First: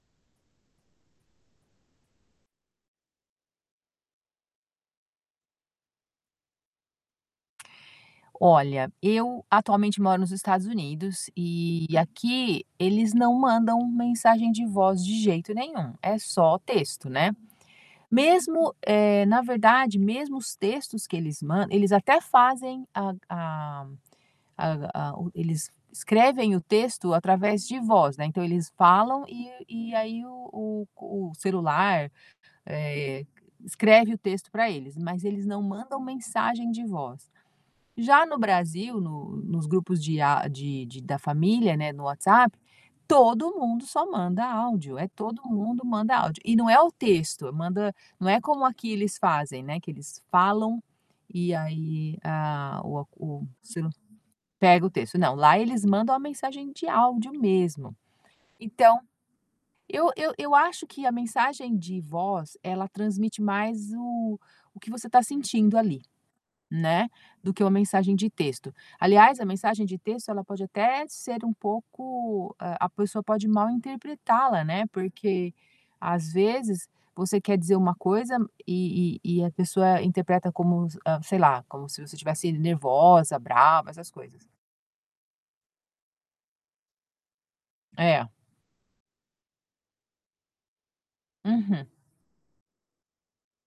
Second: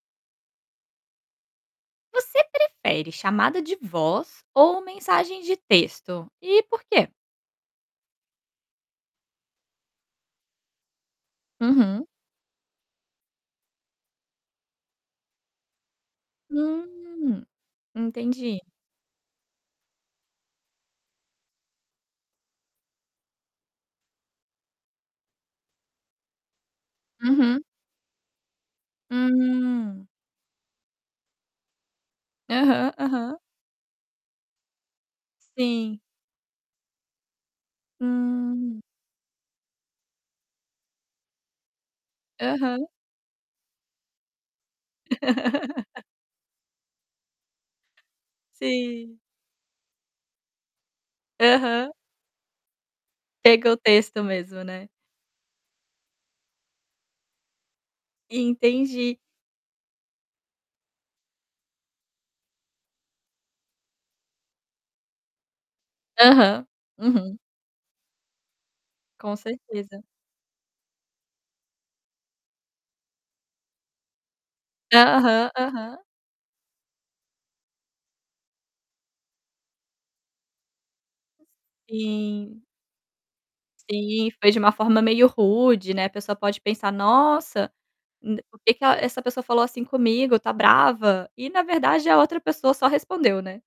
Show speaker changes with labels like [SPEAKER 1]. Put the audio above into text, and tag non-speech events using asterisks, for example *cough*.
[SPEAKER 1] Você prefere chamada de voz ou mensagem de texto? E por quê?
[SPEAKER 2] Olha, eu atualmente moro nos Estados Unidos e
[SPEAKER 1] Uhum.
[SPEAKER 2] aqui eles não mandam mensagem de voz de jeito nenhum, é só texto, né,
[SPEAKER 1] Hum, entendi.
[SPEAKER 2] mesmo, eh, na verdade, mesmo os textos que eles mand eles até fazem, a a a a eles escrevem o texto
[SPEAKER 1] Uhum.
[SPEAKER 2] através de voz, né, então, eles falam e e
[SPEAKER 1] Hum.
[SPEAKER 2] aí o o o celular,
[SPEAKER 1] Aham,
[SPEAKER 2] eh,
[SPEAKER 1] aham.
[SPEAKER 2] escreve o texto pra eles, mas eles não mandam
[SPEAKER 1] Sim.
[SPEAKER 2] mensagem de voz. Já no
[SPEAKER 1] Hum.
[SPEAKER 2] Brasil, no nos grupos de a de de da família, não é, no WhatsApp,
[SPEAKER 1] Aham.
[SPEAKER 2] todo mundo só manda áudio, é todo mundo
[SPEAKER 1] *laughs*
[SPEAKER 2] manda áudio. E não é o texto, manda não é como aqui eles
[SPEAKER 1] Sim.
[SPEAKER 2] fazem, né, que eles falam e
[SPEAKER 1] Aham.
[SPEAKER 2] aí, a o a o
[SPEAKER 1] Pega o texto mesmo,
[SPEAKER 2] pega
[SPEAKER 1] né?
[SPEAKER 2] o texto, não, lá eles mandam a mensagem de áudio mesmo. Então,
[SPEAKER 1] Entendi.
[SPEAKER 2] eu eu eu acho que a mensagem de voz ela transmite mais o o que você está sentindo ali,
[SPEAKER 1] Aham,
[SPEAKER 2] né,
[SPEAKER 1] uhum.
[SPEAKER 2] do que uma mensagem de texto.
[SPEAKER 1] Com
[SPEAKER 2] Aliás, a mensagem de
[SPEAKER 1] certeza.
[SPEAKER 2] texto ela pode até ser um pouco a pessoa pode mal interpretá-la, né.
[SPEAKER 1] Aham,
[SPEAKER 2] Porque
[SPEAKER 1] aham.
[SPEAKER 2] às vezes você quer dizer uma coisa e e e a pessoa interpreta como, sei lá, como se você estivesse
[SPEAKER 1] Sim.
[SPEAKER 2] nervosa, brava, essas
[SPEAKER 1] Sim,
[SPEAKER 2] coisas.
[SPEAKER 1] foi de uma forma meio rude, né, a pessoa pode pensar: "Nossa,
[SPEAKER 2] É.
[SPEAKER 1] d por que que essa pessoa falou assim comigo, tá brava?". E na
[SPEAKER 2] Uhum.
[SPEAKER 1] verdade a outra pessoa só respondeu, né?